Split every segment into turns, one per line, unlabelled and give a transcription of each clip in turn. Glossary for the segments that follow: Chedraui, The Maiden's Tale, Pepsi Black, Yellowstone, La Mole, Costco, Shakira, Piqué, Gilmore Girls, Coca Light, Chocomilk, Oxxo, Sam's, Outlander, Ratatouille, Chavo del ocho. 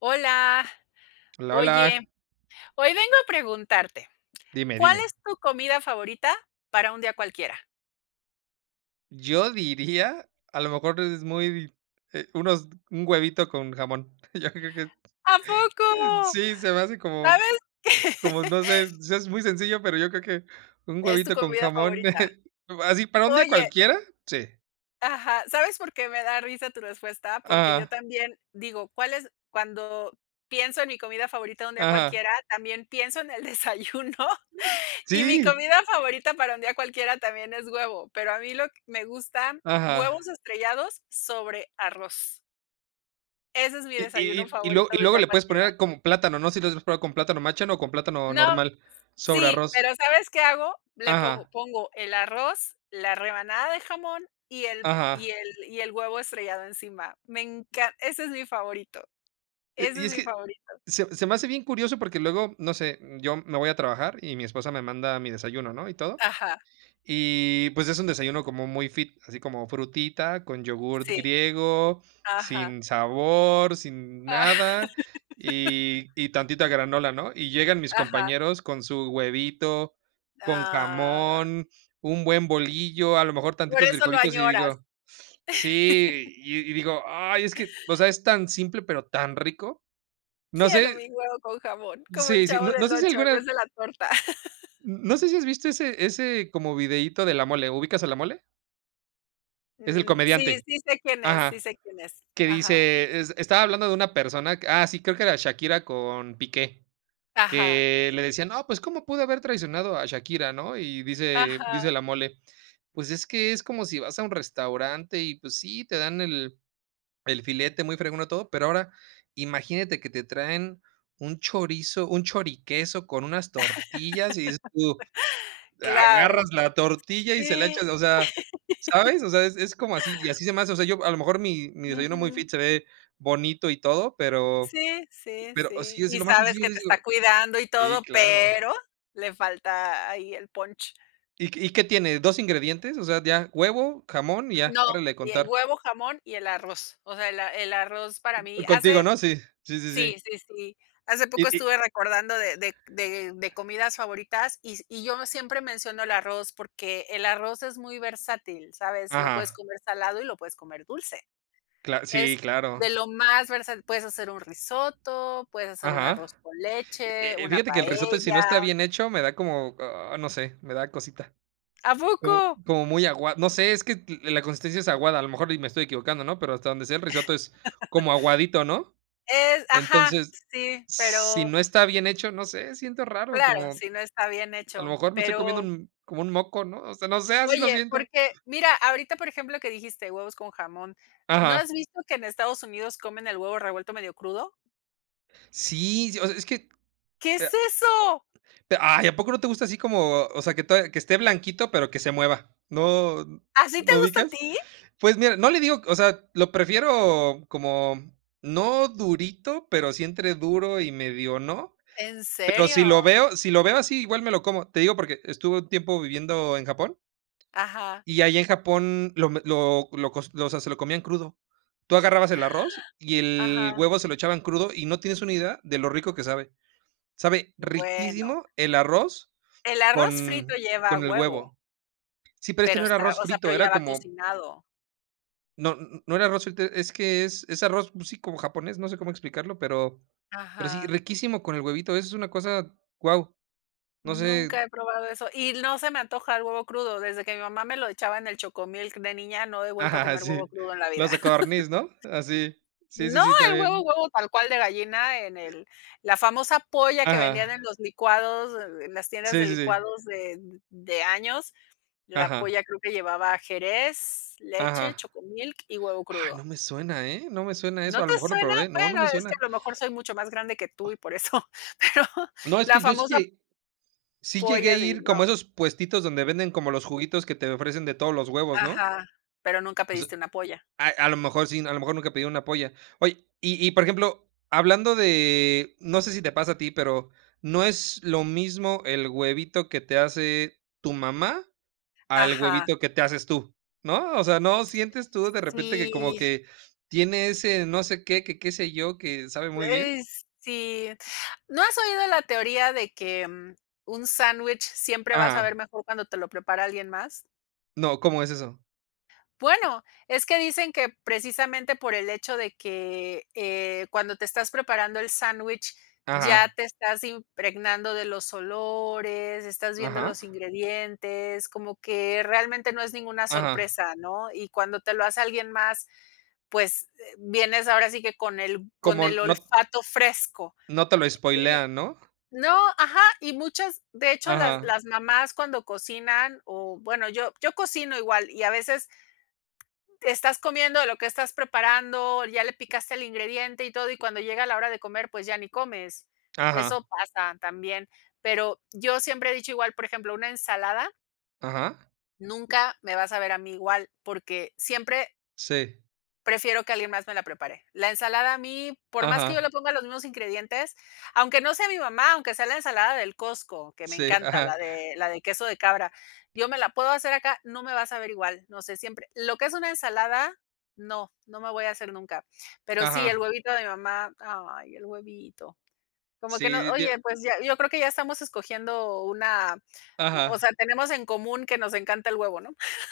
Hola,
Hola,
oye,
hola.
hoy vengo a preguntarte,
Dime,
¿cuál
dime.
es tu comida favorita para un día cualquiera?
Yo diría, a lo mejor es muy, unos un huevito con jamón. Yo creo que,
¿A poco?
sí, se me hace como
¿Sabes?
no sé, o es muy sencillo, pero yo creo que un
Es tu
huevito con
comida
jamón,
favorita.
así para un día
Oye,
cualquiera, sí.
ajá, ¿sabes por qué me da risa tu respuesta? Porque yo
Ajá,
también digo, ¿cuál es? Cuando pienso en mi comida favorita un día
ajá.
cualquiera, también pienso en el desayuno. Y mi
Sí,
comida favorita para un día cualquiera también es huevo, pero a mí lo que me gusta,
ajá.
huevos estrellados sobre arroz. Ese es mi
Y y
desayuno
y y luego
favorito
y
de un
luego
día
le puedes
cualquiera.
poner como plátano, no sé si lo has probado con plátano macho, ¿no?, o con plátano
No,
normal sobre
sí,
arroz.
pero ¿sabes qué hago? Le pongo
Ajá,
pongo el arroz, la rebanada de jamón y el y
ajá.
el y el huevo estrellado encima. Me encan Ese es mi favorito, ese
Y
es
es
mi
que
favorito.
se me hace bien curioso porque luego, no sé, yo me voy a trabajar y mi esposa me manda mi desayuno, ¿no? Y todo.
Ajá,
Y, pues, es un desayuno como muy fit, así como frutita con yogurt
sí,
griego,
ajá,
sin sabor, sin
aj
nada, y tantita granola, ¿no? Y llegan mis
ajá,
compañeros con su huevito, con
ah,
jamón, un buen bolillo, a lo mejor
por
tantitos
eso lo
frijolitos, y
añoras.
digo sí, y digo: "Ay, es que", o sea, es tan simple, pero tan rico. No
Quiero
sé.
mi huevo con jamón, como el
Sí, sí.
Chavo
No
del
sé si
ocho en
alguna
vez de la torta.
no sé si has visto ese como videíto de La Mole. ¿Ubicas a La Mole? Es el
Mm, sí,
comediante.
sí sé quién es, sí
Ajá.
sé quién es.
Que
Ajá,
dice es estaba hablando de una persona que ah, sí, creo que era Shakira con Piqué,
ajá,
que le decían: "No, pues, ¿cómo pude haber traicionado a Shakira?", ¿no? Y dice
ajá,
La Mole: "Pues, es que es como si vas a un restaurante y, pues, sí, te dan el filete muy fregón, todo, pero ahora imagínate que te traen un chorizo, un choriqueso con unas tortillas", y dices tú:
claro.
agarras la tortilla y se la
Sí,
echas, o sea, ¿sabes? O sea, es como así, y así se me hace, o sea, yo a lo mejor mi desayuno muy
ujú.
fit se ve bonito y todo,
Sí, sí,
pero
sí.
sí, es
Y
lo más
sabes
sencillo,
que te está
digo
cuidando y
sí,
todo,
claro.
pero le falta ahí el punch.
Y qué tiene? ¿Dos ingredientes? O sea, ya, huevo, jamón y ya,
No,
órale a
y el
contar.
huevo, jamón y el arroz. O sea, el arroz para mí
Contigo,
hace
¿no? Sí, sí, sí,
sí,
sí.
sí, sí. Hace poco
Y
estuve recordando de comidas favoritas, y yo siempre menciono el arroz porque el arroz es muy versátil, ¿sabes? Lo puedes
ajá,
comer salado y lo puedes comer dulce.
cla sí,
Es
claro,
de lo más versátil. Puedes hacer un risotto, puedes hacer un
ajá.
arroz con
Eh
leche, una
fíjate que el risotto, si
paella.
no está bien hecho, me da como, ah, no sé, me da cosita.
¿A poco?
Como muy agua, no sé, es que la consistencia es aguada, a lo mejor y me estoy equivocando, ¿no? Pero hasta donde sé el risotto es como aguadito, ¿no?
Es Ajá,
Entonces,
sí,
si
pero
no está bien hecho, no sé, siento raro,
claro,
como
si no está bien
a lo
hecho.
mejor me estoy comiendo
Pero,
un como un moco, ¿no? O sea, no sé, así lo
oye,
siento.
porque mira, ahorita, por ejemplo, que dijiste huevos con jamón, ¿no
Ajá.
has visto que en Estados Unidos comen el huevo revuelto medio crudo?
Sí, sí, o sea, es que,
¿Qué
eh,
es eso?
pe- ay, ¿a poco no te gusta así como, o sea, que todavía que esté blanquito, pero que se mueva? ¿No
¿Así te
no
gusta a
ubicas?
ti?
Pues mira, no, le digo, o sea, lo prefiero como no durito, pero sí entre duro y medio no.
¿En
Pero
serio?
si lo veo así, igual me lo como. Te digo porque estuve un tiempo viviendo en Japón,
Ajá,
y ahí en Japón lo me lo cos lo- o sea, se lo comían crudo. Tú agarrabas el arroz y el
ajá.
huevo se lo echaban crudo, y no tienes una idea de lo rico que sabe. Sabe
Bueno,
riquísimo el arroz
el arroz frito
con
lleva
con el
huevo.
huevo. Sí, pero este
Pero
no era
está
arroz
O sea,
frito,
pero
era
ya va
como
cocinado.
no n no era arroz frito, es que es arroz, pues sí, como japonés, no sé cómo explicarlo, pero sí,
Ajá.
riquísimo con el huevito, es una cosa, wow, no sé.
Nunca he probado eso, y no se me antoja el huevo crudo. Desde que mi mamá me lo echaba en el Chocomilk de niña, no he vuelto a
Ajá,
comer huevo
sí.
crudo en la vida.
Los de codorniz, ¿no? Así. Sí, sí,
No,
sí,
el huevo
también.
huevo tal cual de gallina en el la famosa polla que vendían en
Ajá.
los licuados, en las tiendas de
Sí, sí, sí.
licuados de años. La
Ajá,
polla creo que llevaba jerez, leche,
ajá.
Chocomilk y huevo
Ay,
crudo.
no me suena, ¿eh? No me suena
¿No
eso. A
te
lo mejor lo
suena?
probé. No, no
Bueno,
me
es que
suena.
a lo mejor soy mucho más grande que tú y por eso, pero
No, es
la
que yo sí
famosa
lle sí llegué a
pollas y
ir como
no.
a esos puestitos donde venden como los juguitos que te ofrecen de todos los huevos, ¿no?
Ajá, pero nunca
O sea,
pediste una polla.
a lo mejor sí, a lo mejor nunca pedí una polla. Oye, y, por ejemplo, hablando de no sé si te pasa a ti, pero, ¿no es lo mismo el huevito que te hace tu mamá al
Ajá,
huevito que te haces tú, ¿no? O sea, ¿no sientes tú de repente que como
sí,
que tiene ese no sé qué, que qué sé yo, que sabe muy bien?
es sí. ¿No has oído la teoría de que, un sándwich siempre va a saber
Ajá.
mejor cuando te lo prepara alguien más?
No, ¿cómo es eso?
Bueno, es que dicen que precisamente por el hecho de que, cuando te estás preparando el sándwich, ya
Ajá,
te estás impregnando de los olores, estás viendo
ajá,
los ingredientes, como que realmente no es ninguna
ajá.
sorpresa, ¿no? Y cuando te lo hace alguien más, pues, vienes ahora sí que con el con
Como
el
no
olfato fresco.
no te lo spoilean, ¿no?
No, ajá, y muchas de hecho, las
Ajá,
las mamás cuando cocinan, o bueno, yo cocino igual, y a veces estás comiendo de lo que estás preparando, ya le picaste el ingrediente y todo, y cuando llega la hora de comer, pues ya ni comes.
ajá,
Eso pasa también. Pero yo siempre he dicho igual, por ejemplo, una ensalada,
ajá.
nunca me vas a ver a mí igual, porque siempre
Sí,
prefiero que alguien más me la prepare. La ensalada a mí, por más que yo le
ajá,
ponga los mismos ingredientes, aunque no sea mi mamá, aunque sea la ensalada del Costco, que me
sí,
encanta, la
ajá,
de la de queso de cabra, yo me la puedo hacer acá, no me va a saber igual, no sé, siempre lo que es una ensalada, no, no me voy a hacer nunca. Pero sí, el
ajá.
huevito de mi mamá, ay, el huevito. Como que no,
Sí, dio
oye, pues ya, yo creo que ya estamos escogiendo una, o sea,
ajá.
tenemos en común que nos encanta el huevo, ¿no?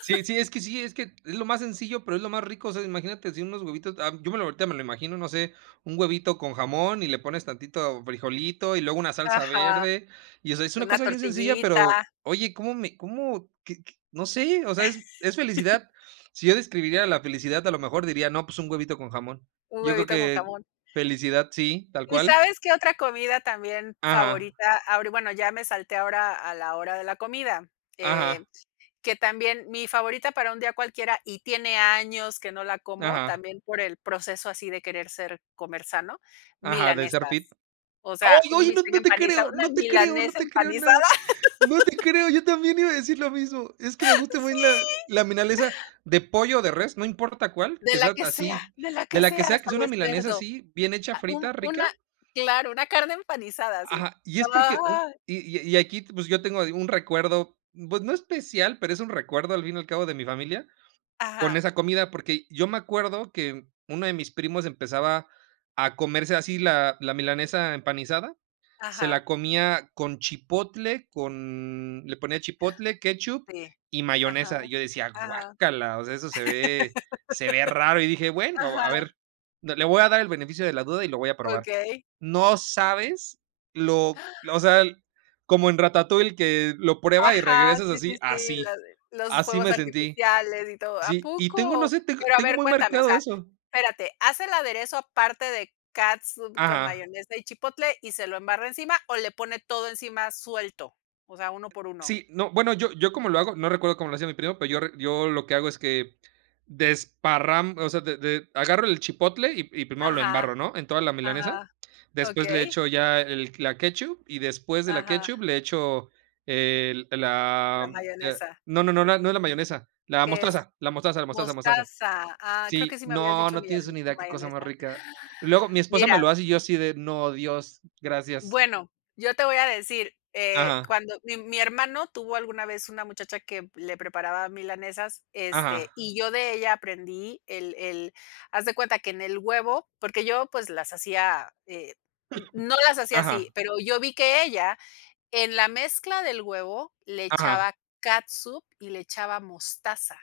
Sí, sí, es que es lo más sencillo, pero es lo más rico, o sea, imagínate si unos huevitos, ah, yo me lo ahorita me lo imagino, no sé, un huevito con jamón y le pones tantito frijolito y luego una salsa
Ajá,
verde, y, o sea, es una
una
cosa bien sencilla,
tortillita,
pero, oye, ¿cómo me cómo qué qué? No sé, o sea, es felicidad. Si yo describiría la felicidad, a lo mejor diría: "No, pues un huevito con jamón".
un
Yo creo
huevito con
que
jamón.
felicidad, sí, tal
¿Y
cual.
sabes qué otra comida también
Ajá,
favorita? Ahori Bueno, ya me salté ahora a la hora de la comida, eh,
ajá,
que también mi favorita para un día cualquiera, y tiene años que no la como,
ajá,
también por el proceso así de querer ser comer sano,
ajá, de ser fit.
milanesas. O
¡Ay,
sea, un
oye! No
bistec
no te
empanizado,
creo,
una
no te creo, no
milanesa
te creo
empanizada,
nada. No te creo, yo también iba a decir lo mismo. Es que me gusta muy
sí,
la milanesa de pollo o de res, no importa cuál,
de
que
la
sea
que sea,
así,
de la
de
que
la
sea,
que
hasta
sea una
de
milanesa
cerdo,
así, bien hecha,
ah, un
frita,
una,
rica.
claro, una carne empanizada, así.
Ajá, y es porque un
Ay,
y aquí, pues, yo tengo un recuerdo, pues, no especial, pero es un recuerdo, al fin y al cabo, de mi familia con
ajá,
esa comida, porque yo me acuerdo que uno de mis primos empezaba a comerse así la milanesa empanizada, se
ajá,
la comía con chipotle, con le ponía chipotle, ketchup
sí,
y
ajá,
mayonesa. Yo decía:
ajá.
"Guácala", o sea, eso se ve raro. Y dije: "Bueno, a
Ajá,
ver, no, le voy a dar el beneficio de la duda y lo voy a probar".
okey.
No sabes lo o sea, como en Ratatouille que lo prueba y
Ajá,
regresas
sí, sí,
así,
sí,
así,
la de los
así
fuegos
me sentí.
artificiales y todo, ¿a
Sí, y tengo, no
poco?
sé, tengo
Pero a ver,
muy
cuéntame, o
marcado
sea,
eso.
espérate, ¿hace el aderezo aparte de catsup con
Ajá.
mayonesa y chipotle y se lo embarra encima o le pone todo encima suelto? O sea, uno por uno.
Sí, no, bueno, yo como lo hago, no recuerdo cómo lo hacía mi primo, pero yo re yo lo que hago es que desparram o sea, de agarro el chipotle y primero lo
Ajá,
embarro, ¿no?, en toda la milanesa.
ajá,
Después le
okey,
echo ya el la ketchup y después de la
ajá,
ketchup le echo el
la
la,
mayonesa,
no, no, no, la no es la mayonesa, la
¿que es?
mostaza, la mostaza, la mostaza, mostaza.
Mostaza, ah, creo que
Sí,
sí me habías
no,
dicho
no tienes
miel,
una idea qué cosa más
mayonesa.
rica. Luego mi esposa me
Mira.
lo hace y yo así de: "No, Dios, gracias".
Bueno, yo te voy a decir,
Ajá,
cuando mi hermano tuvo alguna vez una muchacha que le preparaba milanesas, este,
ajá,
y yo de ella aprendí el haz de cuenta que en el huevo, porque yo, pues, las hacía, n no las hacía así,
ajá,
pero yo vi que ella en la mezcla del huevo le
ajá.
echaba catsup y le echaba mostaza.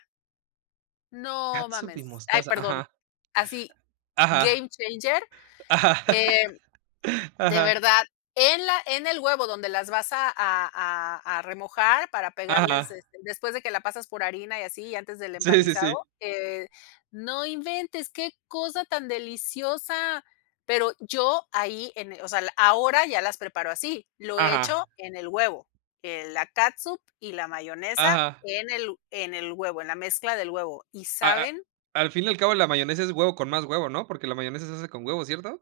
No
Catsup y
mames. Ay,
mostaza,
perdón.
ajá,
Así,
ajá,
game changer,
ajá,
eh de
ajá,
verdad, en el huevo donde las vas a remojar para
ajá,
pegarles, este, después de que la pasas por harina y así, y antes del
sí, sí, sí,
empanizado, no inventes, qué cosa tan deliciosa. Pero yo ahí en o sea, ahora ya las preparo así, lo he hecho
ajá,
en el huevo, la catsup y la mayonesa
ajá,
en el huevo, en la mezcla del huevo, ¿y
a
saben?
al fin y al cabo, la mayonesa es huevo con más huevo, ¿no? Porque la mayonesa se hace con huevo, ¿cierto?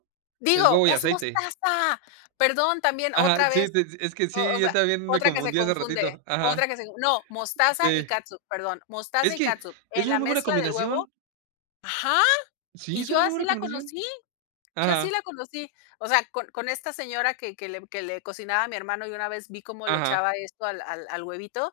Es
Digo,
huevo y
es
aceite.
mostaza. Perdón, también
Ajá,
otra vez,
sí, te sí, es que
o o
sí, yo
sea,
también me
otra que se
confundí hace
confunde,
ratito. Ajá,
otra que se no, mostaza y
sí.
catsup, perdón, mostaza
Es
y
que
catsup,
es
en
una
la
muy buena
mezcla del huevo,
combinación.
ajá,
Sí,
y
es
yo
una muy
así
buena
la
combinación.
conocí, yo así
Ajá,
la conocí. O sea, con esta señora que que le cocinaba a mi hermano, y una vez vi cómo le
ajá,
echaba esto al huevito,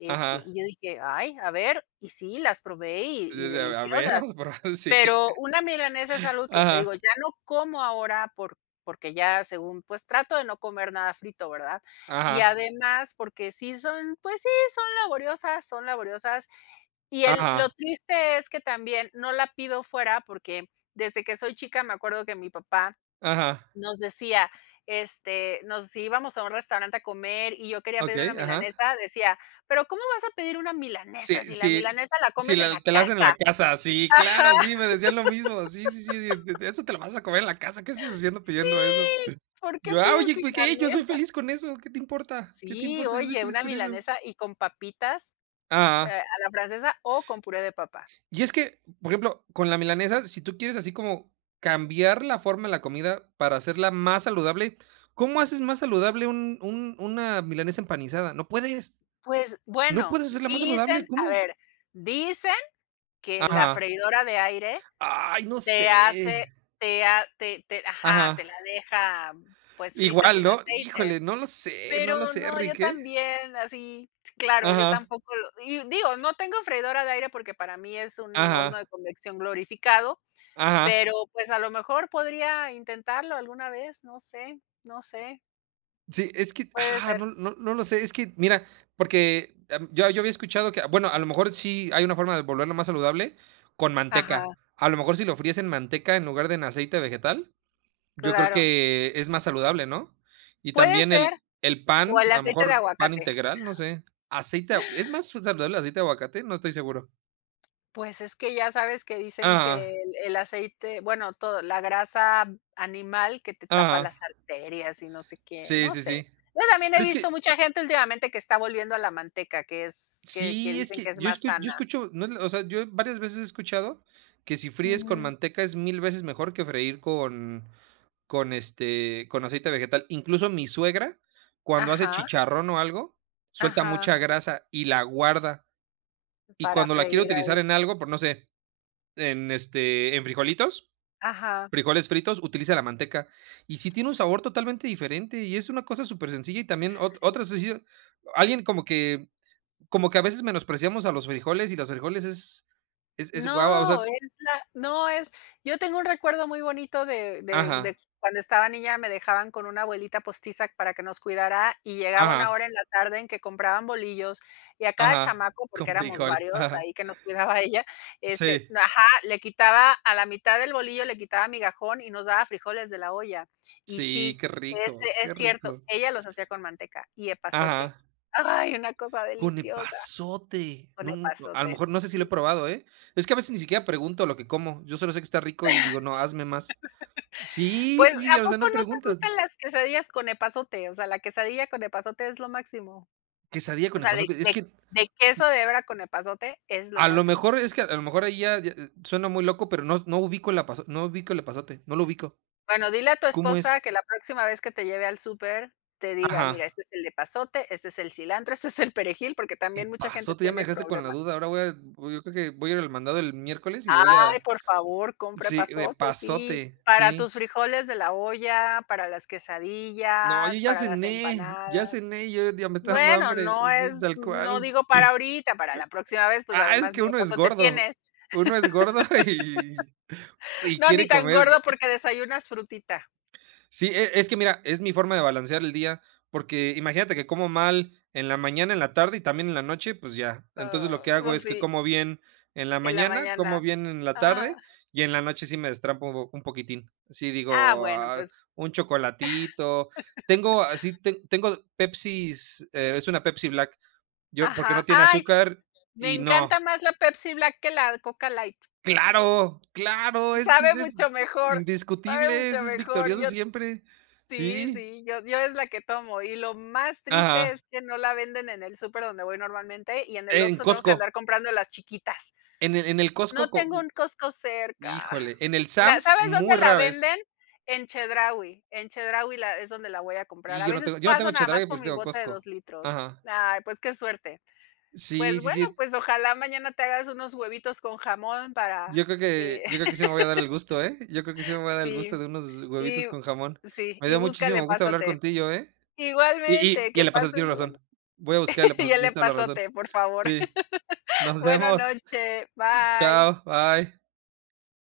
este,
ajá.
y yo dije: "Ay, a ver", y sí, las probé y
Sí, sí, a ver,
deliciosas.
vamos a probar, sí.
Pero una milanesa es algo que te
Ajá,
digo, ya no como ahora porque ya según, pues, trato de no comer nada frito, ¿verdad? Y
ajá,
además, porque sí son, pues sí, son laboriosas, son laboriosas. Y el lo
ajá,
triste es que también no la pido fuera, porque desde que soy chica me acuerdo que mi papá
ajá.
nos decía, este, nos si íbamos a un restaurante a comer y yo quería pedir una
Okey, ajá.
milanesa, decía: "Pero, ¿cómo vas a pedir una milanesa
Sí,
si la
sí,
milanesa la
sí,
comes en la
la te la hacen en
casa?".
la casa, sí,
Ajá.
claro, sí, me decían lo mismo, sí, sí, sí, de eso te lo vas a comer en la casa, ¿qué estás haciendo
Sí,
pidiendo eso?
¿por qué
Yo, ah,
pides
oye, pues, ¿qué? Yo soy
milanesa?
feliz con eso, ¿qué te importa? ¿Qué te
Sí,
importa? Yo soy
oye,
feliz
una
con eso.
milanesa y con papitas,
Ah.
a la francesa o con puré de papa.
Y es que, por ejemplo, con la milanesa, si tú quieres así como cambiar la forma de la comida para hacerla más saludable, ¿cómo haces más saludable un una milanesa empanizada? No puedes,
Pues,
no
bueno,
puedes hacerla más saludable,
dicen, a
¿cómo?
ver, dicen que la
Ajá.
freidora de aire
Ay, no
te hace
sé.
te ha te te ajá,
Ajá.
te la deja, pues, frita
Igual,
sin
¿no?
aceite,
Híjole, no lo sé, no lo
pero
sé,
no, yo
Rick, ¿eh?
también, así, claro, yo
Ajá,
tampoco lo y digo, no tengo freidora de aire porque para mí es un horno de
ajá,
convección glorificado.
ajá.
Pero, pues, a lo mejor podría intentarlo alguna vez, no sé, no sé,
Sí, es que,
puede
ah,
ser.
no lo sé, es que, mira, porque, yo había escuchado que, bueno, a lo mejor sí hay una forma de volverlo más saludable con
Ajá,
manteca. A lo mejor si lo fríes en manteca en lugar de en aceite vegetal, yo creo
claro.
que es más saludable, ¿no? Y
Puede
también
ser,
el
o
pan,
el
a lo
aceite de
mejor pan
aguacate.
integral, no sé. Aceite a ¿es más saludable el aceite de aguacate? No estoy seguro.
Pues, es que ya sabes que dicen que
Ajá,
el aceite, bueno, todo, la grasa animal que te tapa
ajá.
las arterias y no sé qué,
Sí,
no
sí,
sé.
sí.
Yo también he
Pero es
visto
que
mucha gente últimamente que está volviendo a la manteca, que es que
sí, es
dicen que
que
es
yo
más
escu yo
sana.
escucho, no es la o sea, yo varias veces he escuchado que si fríes con
Ujú.
manteca es 1000 veces mejor que freír con, este, con aceite vegetal. Incluso mi suegra, cuando hace
Ajá,
chicharrón o algo, suelta
ajá,
mucha grasa y la guarda, y
para
cuando la quiere
freír ahí.
utilizar en algo, por no sé, en, este, en frijolitos,
Ajá.
frijoles fritos, utiliza la manteca, y sí tiene un sabor totalmente diferente, y es una cosa súper sencilla y también ot otra decisión- alguien como que a veces menospreciamos a los frijoles y los frijoles es guau, o sea
No, es la no es yo tengo un recuerdo muy bonito de
ajá,
cuando estaba niña, me dejaban con una abuelita postiza para que nos cuidara, y llegaba una
ajá,
hora en la tarde en que compraban bolillos, y a cada
ajá,
chamaco, porque
con
éramos
frijol,
varios de
ajá,
ahí que nos cuidaba ella, este,
sí,
no, ajá, le quitaba a la mitad del bolillo, le quitaba migajón y nos daba frijoles de la olla. Y
sí,
sí, es es
qué
cierto,
rico,
ella los hacía con manteca y epazote.
ajá,
Ay, una cosa
con
deliciosa
epazote,
con
no, n a lo
epazote.
mejor no sé si lo
Sí.
he probado, ¿eh? Es que a veces ni siquiera pregunto lo que como, yo solo sé que está rico y digo: "No, hazme más". Sí,
Pues,
sí,
¿a
o sea,
poco
no
no te
preguntas.
gustan las quesadillas con epazote? O sea, la quesadilla con epazote es lo máximo.
Quesadilla
O
con
sea, de
epazote, es
de
que
de queso de hebra con epazote es lo
a lo
máximo.
mejor ahí ya ya, suena muy loco, pero no ubico el epazote, no ubico el epazote, no lo ubico,
Bueno, dile a tu
¿cómo es?
esposa que la próxima vez que te lleve al súper, te diga:
Ajá.
"Mira, este es el epazote, este es el cilantro, este es el perejil", porque
¿Qué
también mucha gente
pasó? Tú ya me
tiene
dejaste con la
problemas.
duda. Ahora voy a voy yo creo que voy a ir al mandado el miércoles y voy
Ay,
a
por favor, compra
sí, de
epazote, sí,
pasote,
para
sí.
tus frijoles de la olla, para las
No, yo
quesadillas, para las
ya
empanadas.
cené, yo ya me está dando
Bueno,
hambre,
no
sí,
es
tal
no
cual.
digo para ahorita, para la próxima vez, pues,
Ah, es
además
que
ni de paso te tienes.
uno es gordo y
No, ni
quiere
tan
comer.
gordo porque desayunas frutita.
Sí, e es que mira, es mi forma de balancear el día, porque imagínate que como mal en la mañana, en la tarde y también en la noche, pues ya. Entonces,
Ah,
lo que hago
pues
es que
sí,
como bien en la
en la
mañana, como
mañana.
bien en la
Ajá.
tarde y en la noche sí me destrampo un po- un poquitín. Sí
Ah,
digo,
bueno,
ah,
pues
un chocolatito. Tengo así, te tengo Pepsi, es una Pepsi Black, yo porque
ajá.
no tiene
Ay,
azúcar
me
y
encanta
no.
más la Pepsi Black que la Coca Light.
¡Claro! ¡Claro! Es que
Sabe
es
mucho mejor, sabe
indiscutible,
mucho
ese es
mejor.
victorioso
Yo
siempre.
sí,
Sí.
sí, yo es la que tomo, y lo más triste
Ajá.
es que no la venden en el súper donde voy normalmente, y en el
En
Oxxo tengo que andar
Costco,
comprando las chiquitas.
en el
No
Costco co
tengo un Costco cerca.
híjole, en el
La
Sam's
¿Sabes dónde
muy
la
rara vez.
venden? En Chedraui. En Chedraui la es donde la voy a comprar.
Y
A veces
yo no
paso
tengo
nada más
Chedraui,
por
pero sí
mi
tengo
bota de dos
Costco.
litros.
Ajá.
Ay, pues qué suerte.
Sí,
Pues
sí,
bueno,
sí.
pues ojalá mañana te hagas unos huevitos con jamón para, eh,
Yo creo que sí me voy a dar el gusto, ¿eh? Yo creo que sí me voy a dar el gusto
sí,
de unos
y
huevitos con jamón.
sí,
Me
y
dio
búscale
muchísimo gusto hablar
pasote.
contigo, ¿eh? Y y
Igualmente,
y
que
el epazote,
pases
tienes
buen
razón. Voy a buscar el
y
epazote,
el
tienes toda la razón.
epazote, por favor.
Sí. Nos
Buena
vemos.
noche. Bye.
Chao, bye.